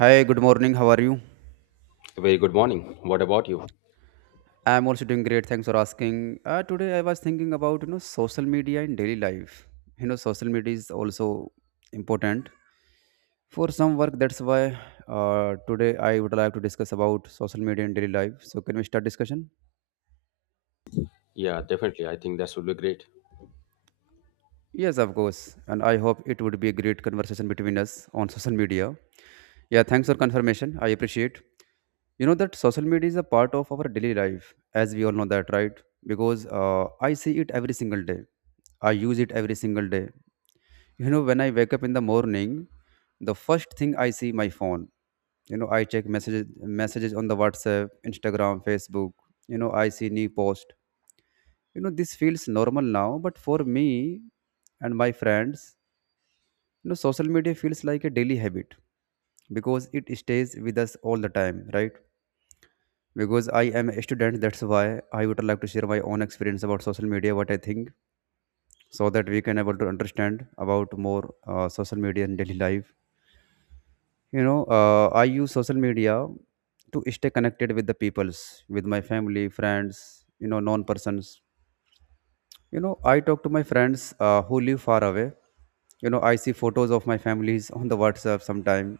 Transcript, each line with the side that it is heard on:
right: Hi, good morning. How are you?
left: Very good morning. What about you?
right: I'm also doing great. Thanks for asking. Today I was thinking about social media in daily life. Social media is also important for some work. That's why today I would like to discuss about social media in daily life. So can we start discussion?
left: Yeah, definitely. I think that would be great.
right: Yes, of course. And I hope it would be a great conversation between us on social media. Yeah, thanks for confirmation. I appreciate. You know that social media is a part of our daily life, as we all know that, right? Because I see it every single day. I use it every single day. When I wake up in the morning, the first thing I see my phone. I check messages on the WhatsApp, Instagram, Facebook. I see new post. This feels normal now, but for me and my friends, social media feels like a daily habit because it stays with us all the time, right? Because I am a student. That's why I would like to share my own experience about social media, what I think, so that we can able to understand about more social media in daily life. I use social media to stay connected with the peoples, with my family, friends, non persons. I talk to my friends who live far away. I see photos of my families on the WhatsApp sometime,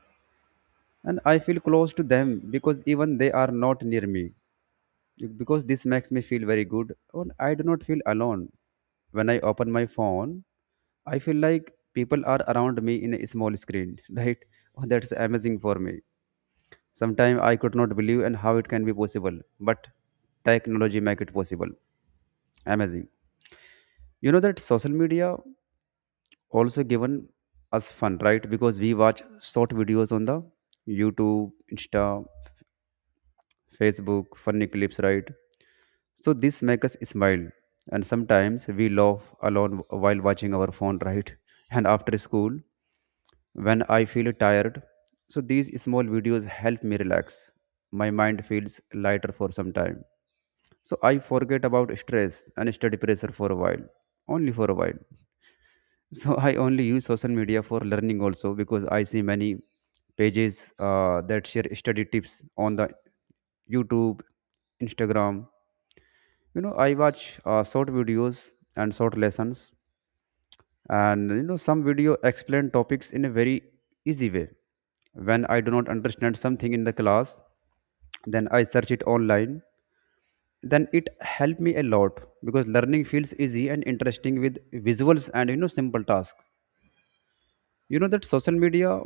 right: and I feel close to them because even they are not near me, because this makes me feel very good and I do not feel alone. When I open my phone, I feel like people are around me in a small screen right. Oh, that's amazing for me. Sometimes I could not believe and how it can be possible, but technology make it possible. Amazing. You know that social media also given us fun, right? Because we watch short videos on the YouTube, Insta, Facebook, funny clips, right? So this makes us smile, and sometimes we laugh alone while watching our phone, right? And after school, when I feel tired, so these small videos help me relax. My mind feels lighter for some time. So I forget about stress and study pressure for a while, only for a while. So I only use social media for learning also because I see many pages that share study tips on the YouTube, Instagram. I watch short videos and short lessons, and some video explain topics in a very easy way. When I do not understand something in the class, then I search it online, then it helped me a lot because learning feels easy and interesting with visuals and simple task. You know that social media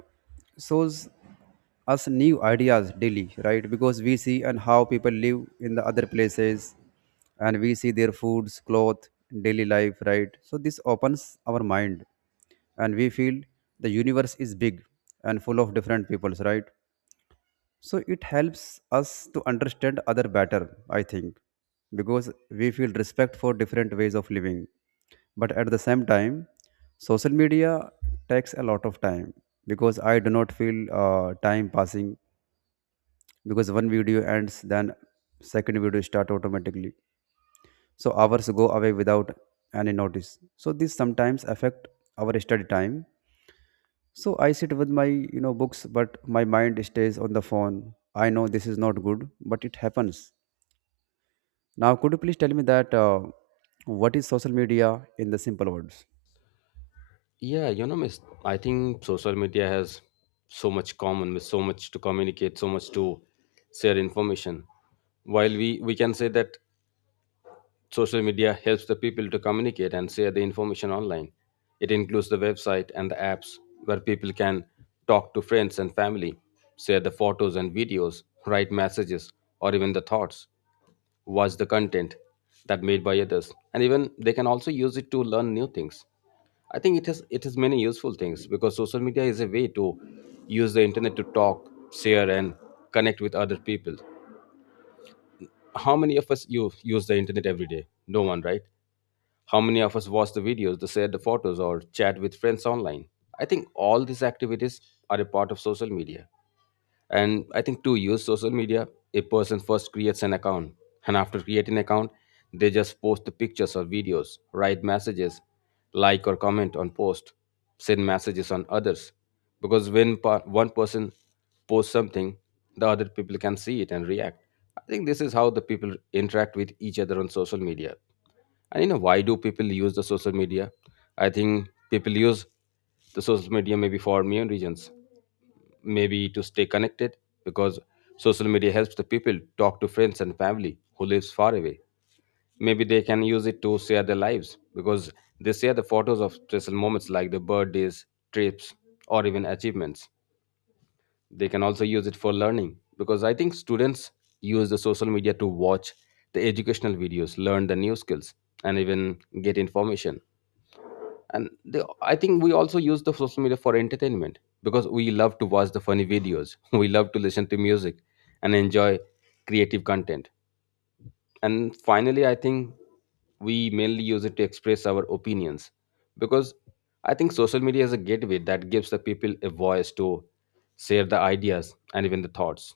right: shows us new ideas daily, right? Because we see and how people live in the other places, and we see their foods cloth daily life, right? So this opens our mind, and we feel the universe is big and full of different peoples, right? So it helps us to understand other better, I think, because we feel respect for different ways of living. But at the same time, social media takes a lot of time because I do not feel time passing, because one video ends, then second video start automatically. So hours go away without any notice. So this sometimes affect our study time, so I sit with my books, but my mind stays on the phone. I know this is not good, but it happens. Now, could you please tell me that what is social media in the simple words?
left: Yeah, you know, miss, I think social media has so much common with so much to communicate, so much to share information. While we can say that social media helps the people to communicate and share the information online, it includes the website and the apps where people can talk to friends and family, share the photos and videos, write messages, or even the thoughts. Watch the content that made by others, and even they can also use it to learn new things. I think it has many useful things because social media is a way to use the internet to talk, share, and connect with other people. How many of us you use the internet every day? No one, right? How many of us watch the videos, the share the photos, or chat with friends online? I think all these activities are a part of social media. And I think to use social media, a person first creates an account, and after creating an account, they just post the pictures or videos, write messages, like or comment on post, send messages on others. Because one person posts something, the other people can see it and react. I think this is how the people interact with each other on social media. And you know why do people use the social media? I think people use the social media maybe for many reasons. Maybe to stay connected, because social media helps the people talk to friends and family who lives far away. Maybe they can use it to share their lives, because they share the photos of special moments like the birthdays, trips, or even achievements. They can also use it for learning, because I think students use the social media to watch the educational videos, learn the new skills, and even get information. And they, I think we also use the social media for entertainment because we love to watch the funny videos we love to listen to music and enjoy creative content. And finally I think we mainly use it to express our opinions, because I think social media is a gateway that gives the people a voice to share the ideas and even the thoughts.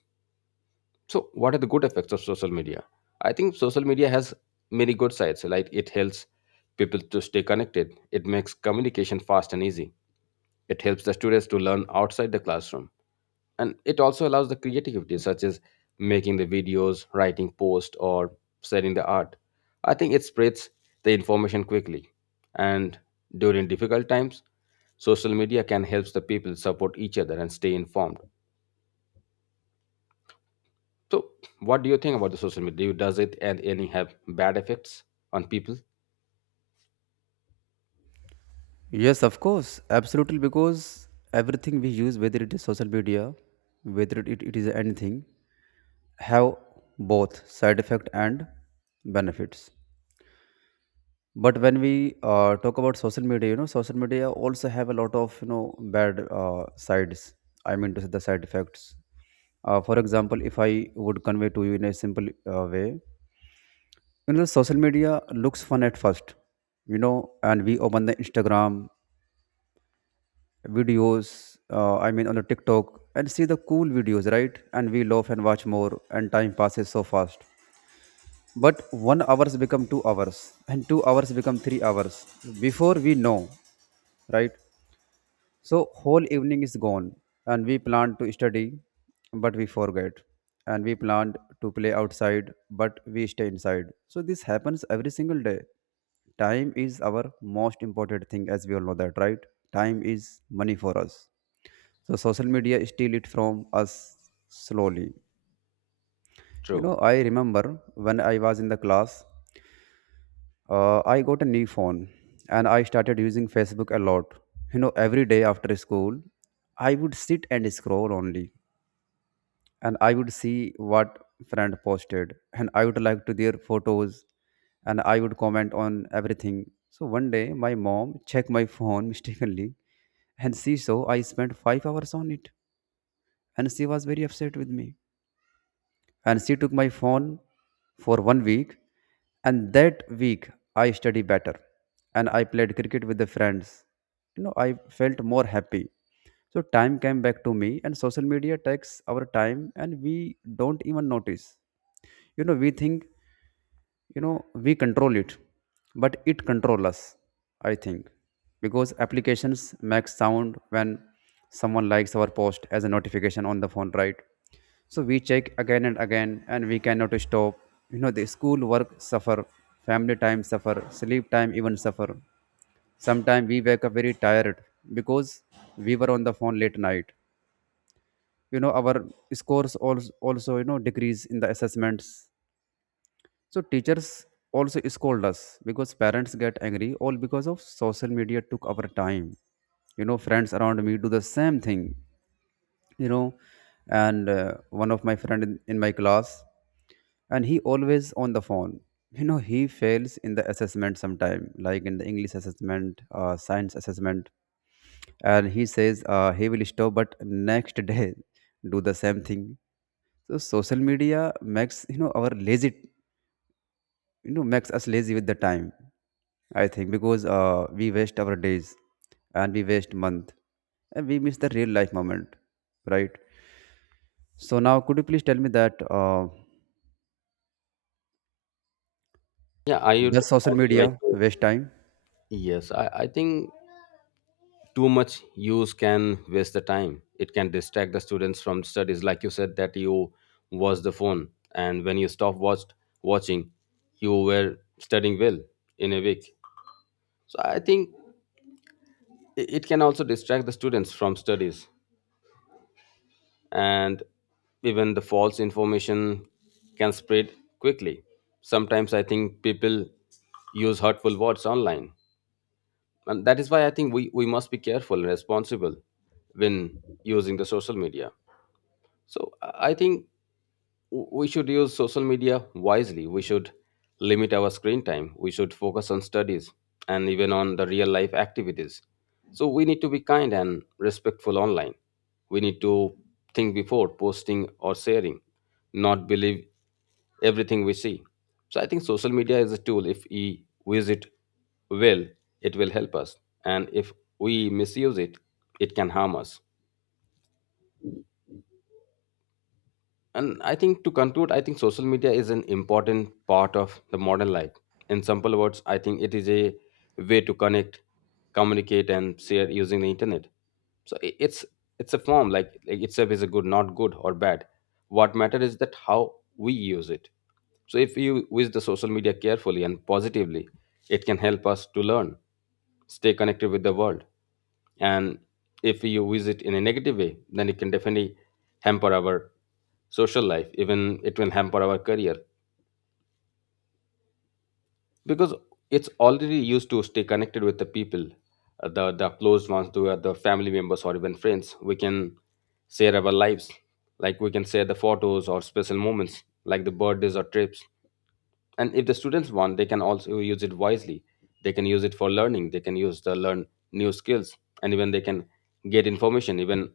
left: So what are the good effects of social media? I think social media has many good sides, like it helps people to stay connected, it makes communication fast and easy, it helps the students to learn outside the classroom, and it also allows the creativity, such as making the videos, writing posts, or selling the art. I think it spreads the information quickly, and during difficult times, social media can help the people support each other and stay informed. So, what do you think about the social media? Do Does it and any have bad effects on people?
right: Yes, of course, absolutely. Because everything we use, whether it is social media, whether it is anything, have both side effect and benefits. But when we talk about social media, social media also have a lot of bad sides. I mean to say the side effects. For example, if I would convey to you in a simple way, social media looks fun at first, and we open the Instagram videos. I mean on the TikTok and see the cool videos, right? And we laugh and watch more, and time passes so fast. But one hours become 2 hours, and 2 hours become 3 hours. Before we know, right? So whole evening is gone, and we planned to study, but we forget, and we planned to play outside, but we stay inside. So this happens every single day. Time is our most important thing, as we all know that, right? Time is money for us. So social media steal it from us slowly.
left: True.
right: I remember when I was in the class, I got a new phone and I started using Facebook a lot. Every day after school, I would sit and scroll only, and I would see what friend posted, and I would like to their photos, and I would comment on everything. So one day my mom checked my phone mistakenly, and she saw I spent 5 hours on it, and she was very upset with me, and she took my phone for one week. And that week I study better, and I played cricket with the friends. I felt more happy. So time came back to me, and social media takes our time and we don't even notice. We think you know we control it, but it control us, I think, because applications make sound when someone likes our post as a notification on the phone, right? So we check again and again, and we cannot stop. The school work suffer, family time suffer, sleep time even suffer. Sometimes we wake up very tired because we were on the phone late night. Our scores also decrease in the assessments, so teachers also scold us because parents get angry, all because of social media took our time. Friends around me do the same thing. You know, and one of my friend in my class, and he always on the phone. He fails in the assessment sometime, like in the English assessment, science assessment, and he says he will stop, but next day do the same thing. So social media makes our lazy, makes us lazy with the time, I think, because we waste our days, and we waste month, and we miss the real life moment, right? So now could you please tell me that
left: Yeah, I would
right: does social
left: also
right: media
left: like to.
right: waste time?
left: Yes, I think too much use can waste the time, it can distract the students from studies, like you said that you watch the phone, and when you stop watched watching, you were studying well in a week. So I think it can also distract the students from studies. And even the false information can spread quickly. Sometimes I think people use hurtful words online, and that is why I think we must be careful and responsible when using the social media. So I think we should use social media wisely. We should limit our screen time. We should focus on studies and even on the real life activities. So we need to be kind and respectful online. We need to think before posting or sharing, not believe everything we see. So I think social media is a tool. If we use it well, it will help us. And if we misuse it, it can harm us. And I think to conclude, I think social media is an important part of the modern life. In simple words, I think it is a way to connect, communicate, and share using the internet. So it's a form like itself is a good, not good or bad. What matters is that how we use it. So, if you use the social media carefully and positively, it can help us to learn, stay connected with the world. And if you use it in a negative way, then it can definitely hamper our social life, even it will hamper our career, because it's already used to stay connected with the people, the close ones, the family members, or even friends. We can share our lives, like we can share the photos or special moments, like the birthdays or trips. And if the students want, they can also use it wisely. They can use it for learning, they can use the learn new skills, and even they can get information even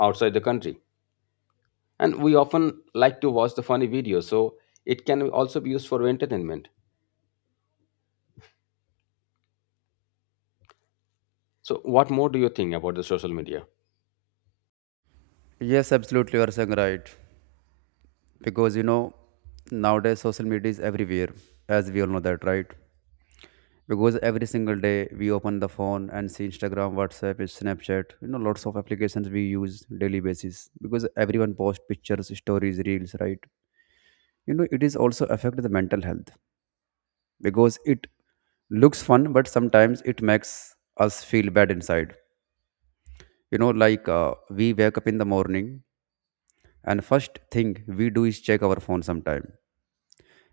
left: outside the country. And we often like to watch the funny videos, so it can also be used for entertainment. So what more do you think about the social media?
right: Yes, absolutely, you are saying right. Because nowadays social media is everywhere, as we all know that, right? Because every single day we open the phone and see Instagram, WhatsApp, Snapchat, lots of applications we use daily basis, because everyone posts pictures stories reels, right? It is also affect the mental health because it looks fun, but sometimes it makes us feel bad inside, like we wake up in the morning, and first thing we do is check our phone sometime,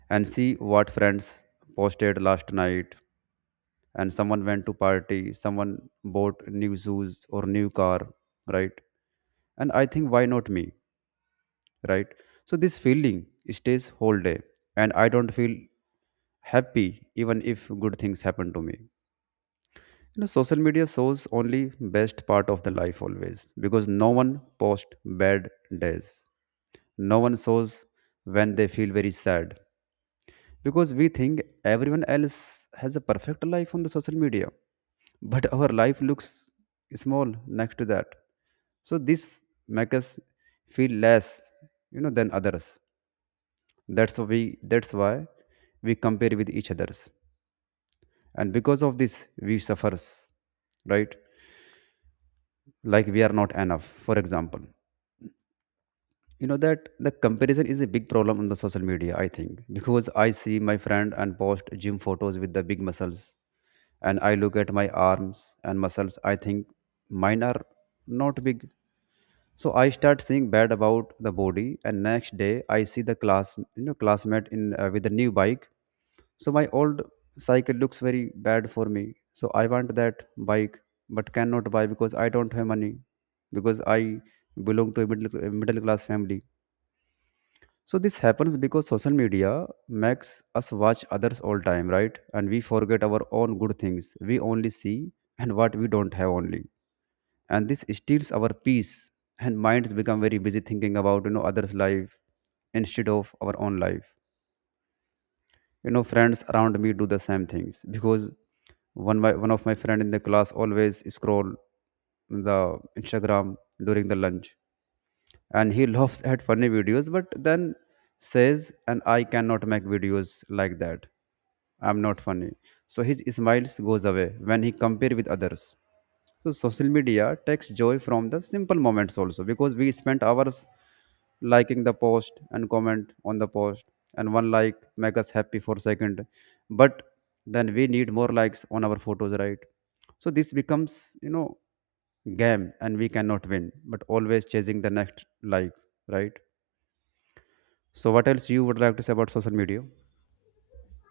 right: and see what friends posted last night, and someone went to party, someone bought new shoes or new car, right? And I think, why not me, right? So this feeling stays whole day, and I don't feel happy even if good things happen to me. Social media shows only best part of the life always because no one posts bad days. No one shows when they feel very sad because we think everyone else has a perfect life on the social media, but our life looks small next to that. So this makes us feel less than others. That's why we compare with each others, and because of this, we suffers, right? Like we are not enough, for example. You know that the comparison is a big problem on the social media, I think, because I see my friend and post gym photos with the big muscles, and I look at my arms and muscles, I think mine are not big. So I start seeing bad about the body, and next day I see the class classmate in with a new bike. So my old cycle looks very bad for me. So I want that bike, but cannot buy because I don't have money, because I belong to a middle class family. So this happens because social media makes us watch others all time, right? And we forget our own good things. We only see and what we don't have only, and this steals our peace. And minds become very busy thinking about others' life instead of our own life. You know, friends around me do the same things because one by one of my friend in the class always scroll the Instagram during the lunch, and he laughs at funny videos but then says and I cannot make videos like that. I'm not funny, so his smiles goes away when he compare with others. So social media takes joy from the simple moments also because we spent hours liking the post and comment on the post, and one like make us happy for second. But then we need more likes on our photos, right? So this becomes game, and we cannot win but always chasing the next like, right? So what else you would like to say about social media?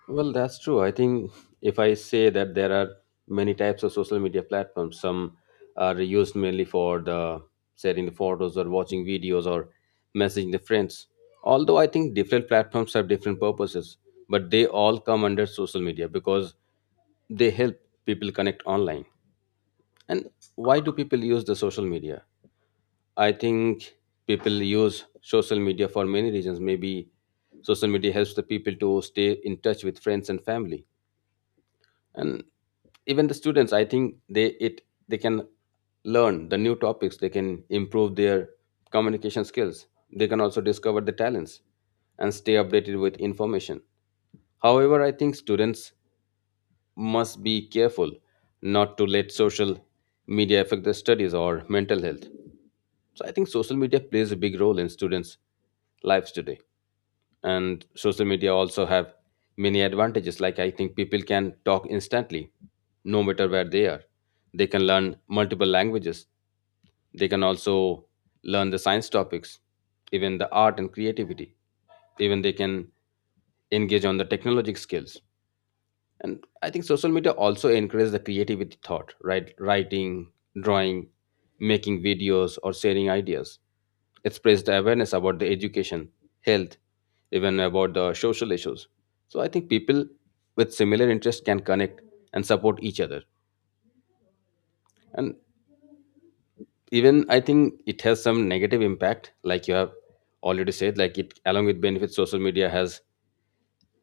left: Well, that's true. I think if I say that there are many types of social media platforms, some are used mainly for the sharing the photos or watching videos or messaging the friends. Although I think different platforms have different purposes, but they all come under social media because they help people connect online. And why do people use the social media? I think people use social media for many reasons. Maybe social media helps the people to stay in touch with friends and family. And even the students, I think they it they can learn the new topics, they can improve their communication skills, they can also discover the talents and stay updated with information. However, I think students must be careful not to let social media affect their studies or mental health. So I think social media plays a big role in students lives today. And social media also have many advantages, like I think people can talk instantly no matter where they are, they can learn multiple languages, they can also learn the science topics, even the art and creativity, even they can engage on the technologic skills. And I think social media also encourages the creativity thought, right, writing, drawing, making videos, or sharing ideas. It spreads the awareness about the education, health, even about the social issues. So I think people with similar interests can connect and support each other. And even I think it has some negative impact, like you have already said, like it, along with benefits, social media has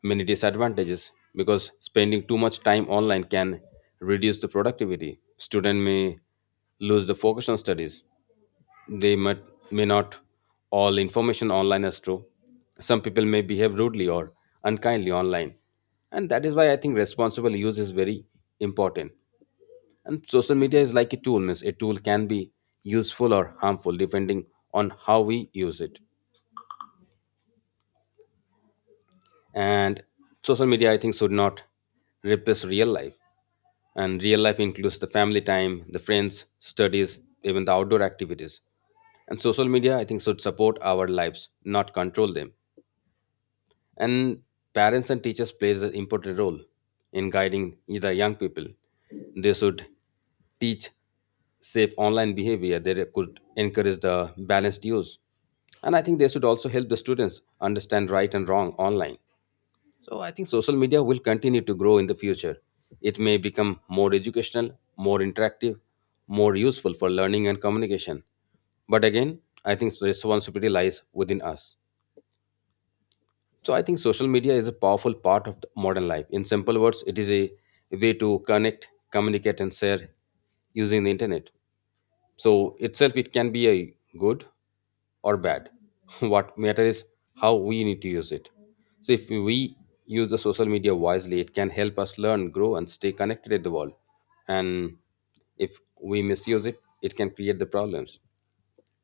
left: many disadvantages because spending too much time online can reduce the productivity. Student may lose the focus on studies. They may not all information online as true. Some people may behave rudely or unkindly online. And that is why I think responsible use is very important. And social media is like a tool, means a tool can be useful or harmful depending on how we use it. And social media, I think, should not replace real life. And real life includes the family time, the friends, studies, even the outdoor activities. And social media, I think, should support our lives, not control them. And parents and teachers plays an important role in guiding the young people. They should teach safe online behavior. They could encourage the balanced use. And I think they should also help the students understand right and wrong online. So I think social media will continue to grow in the future. It may become more educational, more interactive, more useful for learning and communication. But again, I think responsibility lies within us. So I think social media is a powerful part of the modern life. In simple words, it is a way to connect, communicate, and share using the internet. So itself, it can be a good or bad. What matters is how we need to use it. So if we use the social media wisely, it can help us learn, grow, and stay connected with the world. And if we misuse it, it can create the problems.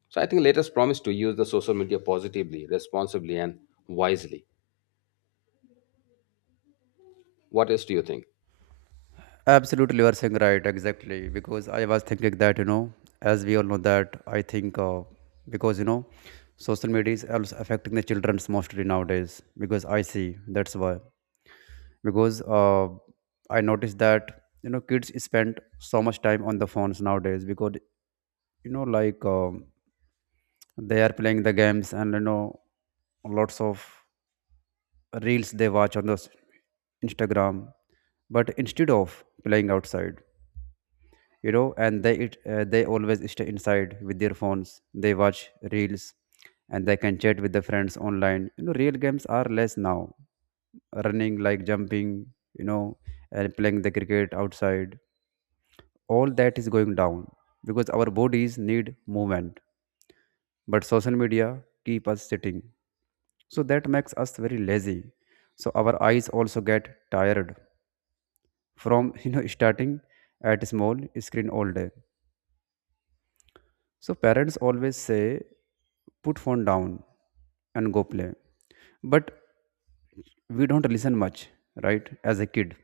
left: So I think let us promise to use the social media positively, responsibly, and wisely. What else do you think?
right: Absolutely, you are saying right, exactly. Because I was thinking that, as we all know that, I think because, you know, social media is also affecting the children's mostly nowadays because I see that's why. Because I noticed that, you know, kids spend so much time on the phones nowadays because, you know, they are playing the games and, you know, lots of reels they watch on the Instagram. But instead of playing outside, you know, they always stay inside with their phones. They watch reels and they can chat with the friends online. You know, real games are less now, running like jumping, you know, and playing the cricket outside. All that is going down because our bodies need movement, but social media keep us sitting, so that makes us very lazy. So our eyes also get tired from you know starting at small screen all day. So parents always say, put phone down and go play. But we don't listen much, right? As a kid.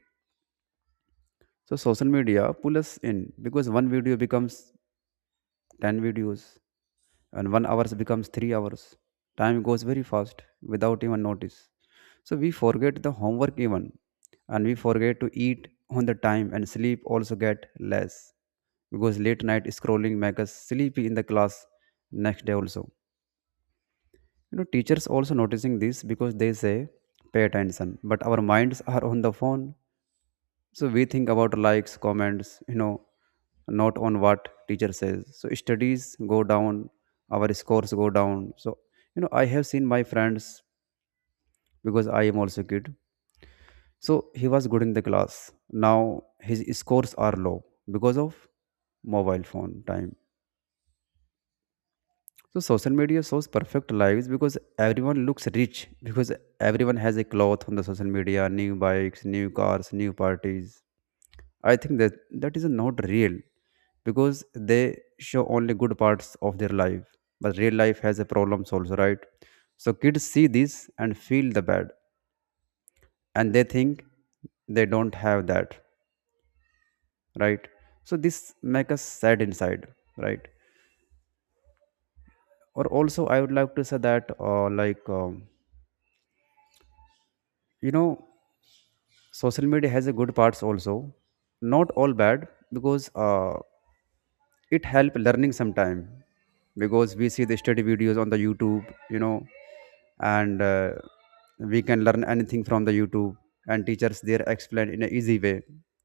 right: So social media pull us in because one video becomes 10 videos and one hours becomes three hours. Time goes very fast without even notice. So we forget the homework even, and we forget to eat on the time, and sleep also get less because late night scrolling make us sleepy in the class next day also. You know, teachers also noticing this because they say pay attention, but our minds are on the phone. So we think about likes, comments, not on what teacher says. So studies go down, our scores go down. So you know, I have seen my friends, because I am also kid. So he was good in the class, now his scores are low because of mobile phone time. So social media shows perfect lives because everyone looks rich, because everyone has a cloth on the social media, new bikes, new cars, new parties. I think that that is not real because they show only good parts of their life, but real life has a problems also, right? So kids see this and feel the bad, and they think they don't have that, right? So this make us sad inside, right? Or also I would like to say that, you know social media has a good parts also, not all bad. Because it help learning sometime because we see the study videos on the YouTube, you know, and we can learn anything from the YouTube, and teachers there explain in an easy way.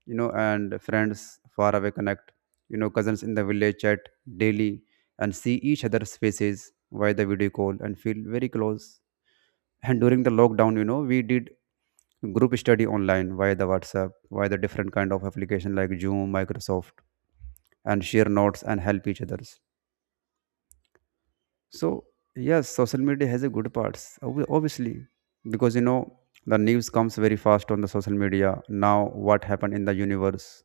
right: You know, and friends far away connect. You know, cousins in the village chat daily and see each other's faces via the video call and feel very close. And during the lockdown, you know, we did group study online via the WhatsApp, via the different kind of application like Zoom, Microsoft, and share notes and help each others. So yes, social media has a good parts, obviously, because you know the news comes very fast on the social media. Now, what happened in the universe,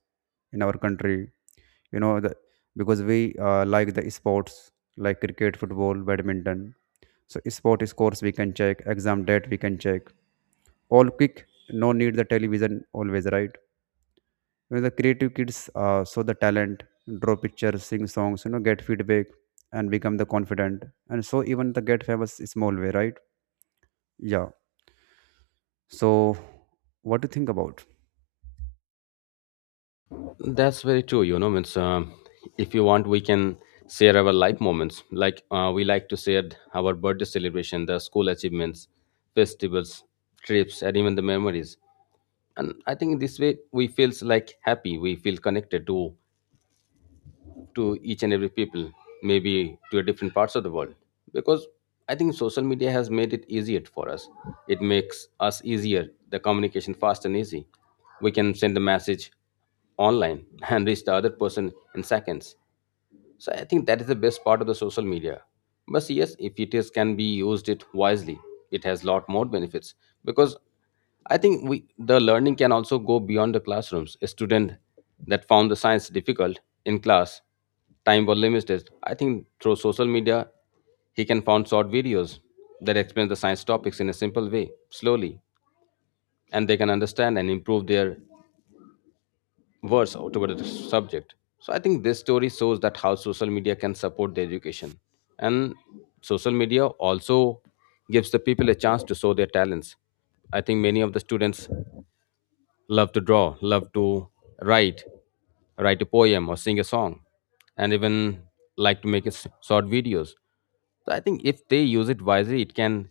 right: in our country, you know, because we like the sports like cricket, football, badminton. So sport scores we can check, exam date we can check. All quick, no need the television always, right? You know, the creative kids show the talent, draw pictures, sing songs, you know, get feedback and become the confident, and so even the get famous is small way, right? Yeah. So what do you think about?
left: That's very true. You know, means if you want, we can share our life moments. Like we like to share our birthday celebration, the school achievements, festivals, trips, and even the memories. And I think this way we feels like happy. We feel connected to each and every people, maybe to a different parts of the world. Because I think social media has made it easier for us. It makes us easier, the communication fast and easy. We can send a message online and reach the other person in seconds. So I think that is the best part of the social media. But yes, if it is can be used it wisely, it has lot more benefits because I think we the learning can also go beyond the classrooms. A student that found the science difficult in class, time was limited. I think through social media, he can find short videos that explain the science topics in a simple way, slowly, and they can understand and improve their words toward the subject. So I think this story shows that how social media can support the education. And social media also gives the people a chance to show their talents. I think many of the students love to draw, love to write, write a poem or sing a song, and even like to make short videos. So I think if they use it wisely, it can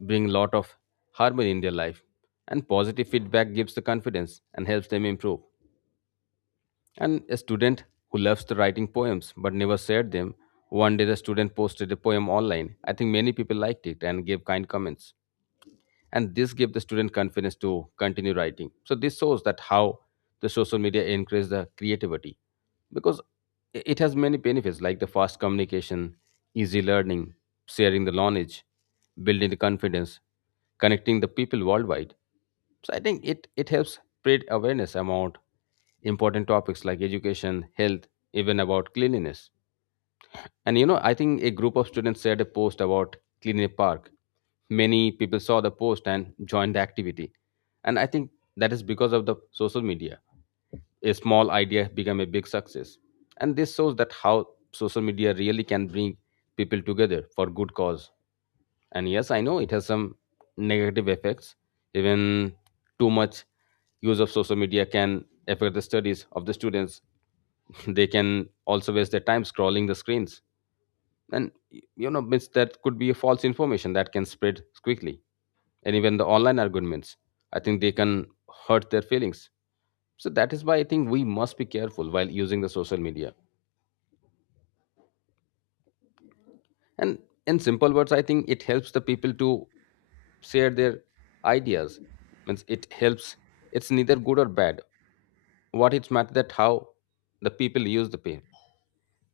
left: bring a lot of harmony in their life. And positive feedback gives the confidence and helps them improve. And a student who loves to writing poems but never shared them. One day the student posted a poem online. I think many people liked it and gave kind comments, and this gave the student confidence to continue writing. So this shows that how the social media encourages the creativity, because it has many benefits like the fast communication, easy learning, sharing the knowledge, building the confidence, connecting the people worldwide. So I think it helps spread awareness about important topics like education, health, even about cleanliness. And you know, I think a group of students shared a post about cleaning a park. Many people saw the post and joined the activity. And I think that is because of the social media. A small idea became a big success. And this shows that how social media really can bring people together for good cause. And yes, I know it has some negative effects. Even too much use of social media can affect the studies of the students. They can also waste their time scrolling the screens, and you know, that could be a false information that can spread quickly. And even the online arguments, I think they can hurt their feelings. So that is why I think we must be careful while using the social media. And in simple words, I think it helps the people to share their ideas, means it helps. It's neither good or bad. What it's matter that how the people use the pain.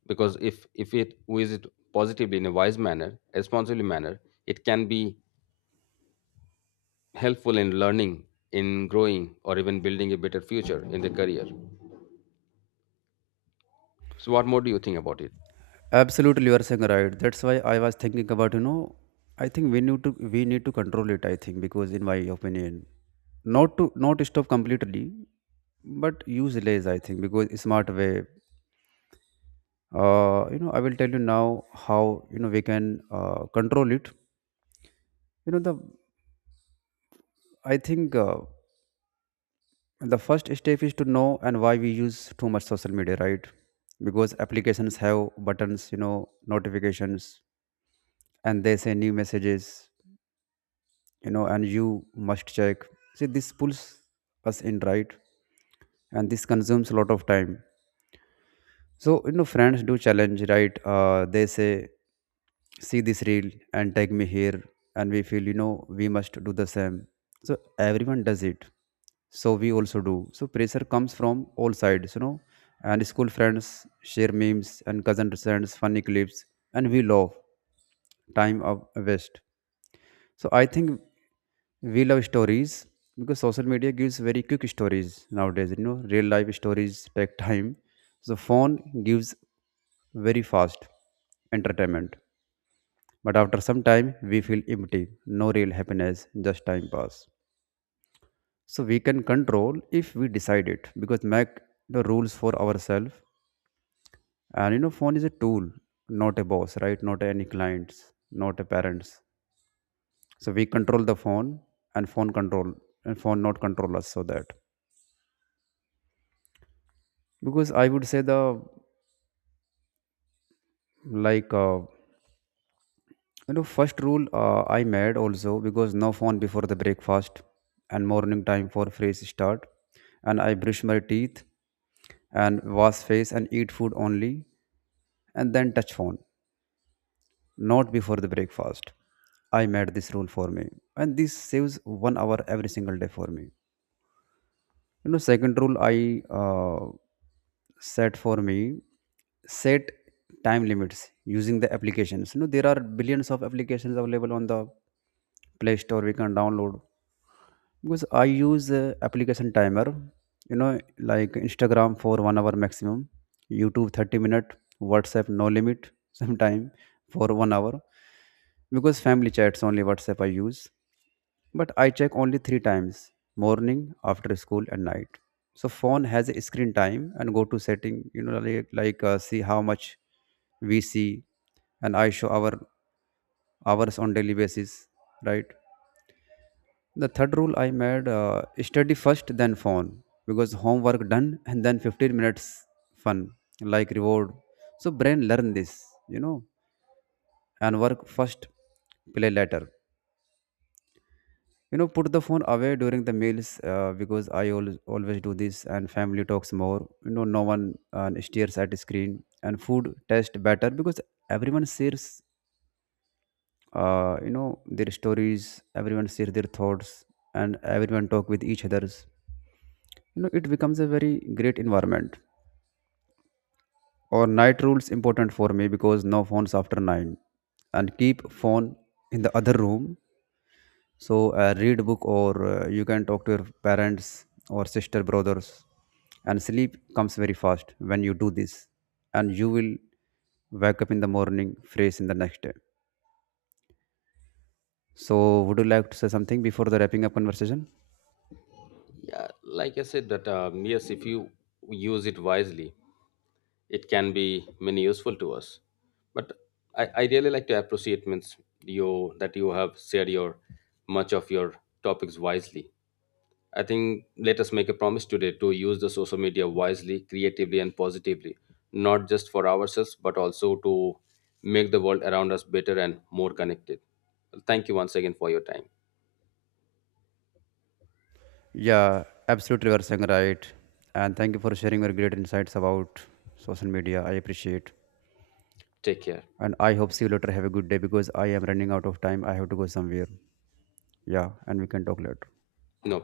left: Because if it we use it positively, in a wise manner, responsibly manner, it can be helpful in learning, in growing, or even building a better future in their career. So, what more do you think about it?
right: Absolutely, you are saying right. That's why I was thinking about, you know, I think we need to control it, I think, because in my opinion, not stop completely but use less, I think, because smart way. You know, I will tell you now how you know we can control it. You know the I think uh, the first step is to know and why we use too much social media, right? Because applications have buttons, you know, notifications, and they say new messages, you know, and you must check. See, this pulls us in, right? And this consumes a lot of time. So, you know, friends do challenge, right? They say, see this reel and tag me here, and we feel you know we must do the same, so everyone does it, so we also do. So pressure comes from all sides, you know, and school friends share memes and cousin sends funny clips, and we love time of waste. So I think we love stories because social media gives very quick stories nowadays. You know, real life stories take time, so phone gives very fast entertainment, but after some time, we feel empty, no real happiness, just time pass. So we can control if we decide it, because make the rules for ourselves. And you know, phone is a tool, not a boss, right? Not any clients, not a parents. So we control the phone, and phone control and phone not control us so that. Because I would say the like uh, you know, first rule I made also because no phone before the breakfast, and morning time for fresh start. And I brush my teeth and wash face and eat food only, and then touch phone, not before the breakfast. I made this rule for me. And this saves one hour every single day for me. You know, second rule I uh, set for me, set time limits using the applications. You know, there are billions of applications available on the play store we can download. Because I use application timer, you know, like Instagram for 1 hour maximum, YouTube 30 minute, WhatsApp no limit sometime for 1 hour, because family chats only WhatsApp I use, but I check only 3 times: morning, after school, and night. So phone has a screen time and go to setting, you know, like, see how much we see, and I show our hours on daily basis, right? The third rule I made study first, then phone, because homework done and then 15 minutes fun, like reward. So brain learn this, you know, and work first, play later. You know, put the phone away during the meals because I always do this, and family talks more. You know, no one stares at screen, and food tastes better because everyone shares, you know, their stories. Everyone shares their thoughts, and everyone talk with each others. You know, it becomes a very great environment. Or night rules important for me because no phones after 9, and keep phone in the other room. So read book or you can talk to your parents or sister brothers, and sleep comes very fast when you do this, and you will wake up in the morning fresh in the next day. So would you like to say something before the wrapping up conversation?
left: Yeah, like I said, that yes, if you use it wisely, it can be many useful to us. But I really like to appreciate means you that you have shared your much of your topics wisely. I think let us make a promise today to use the social media wisely, creatively, and positively, not just for ourselves, but also to make the world around us better and more connected. Thank you once again for your time.
right: Yeah, absolutely, you are saying right, and thank you for sharing your great insights about social media. I appreciate.
left: Take care.
right: And I hope see you later. Have a good day because I am running out of time. I have to go somewhere. Yeah, and we can talk later.
left: No problem.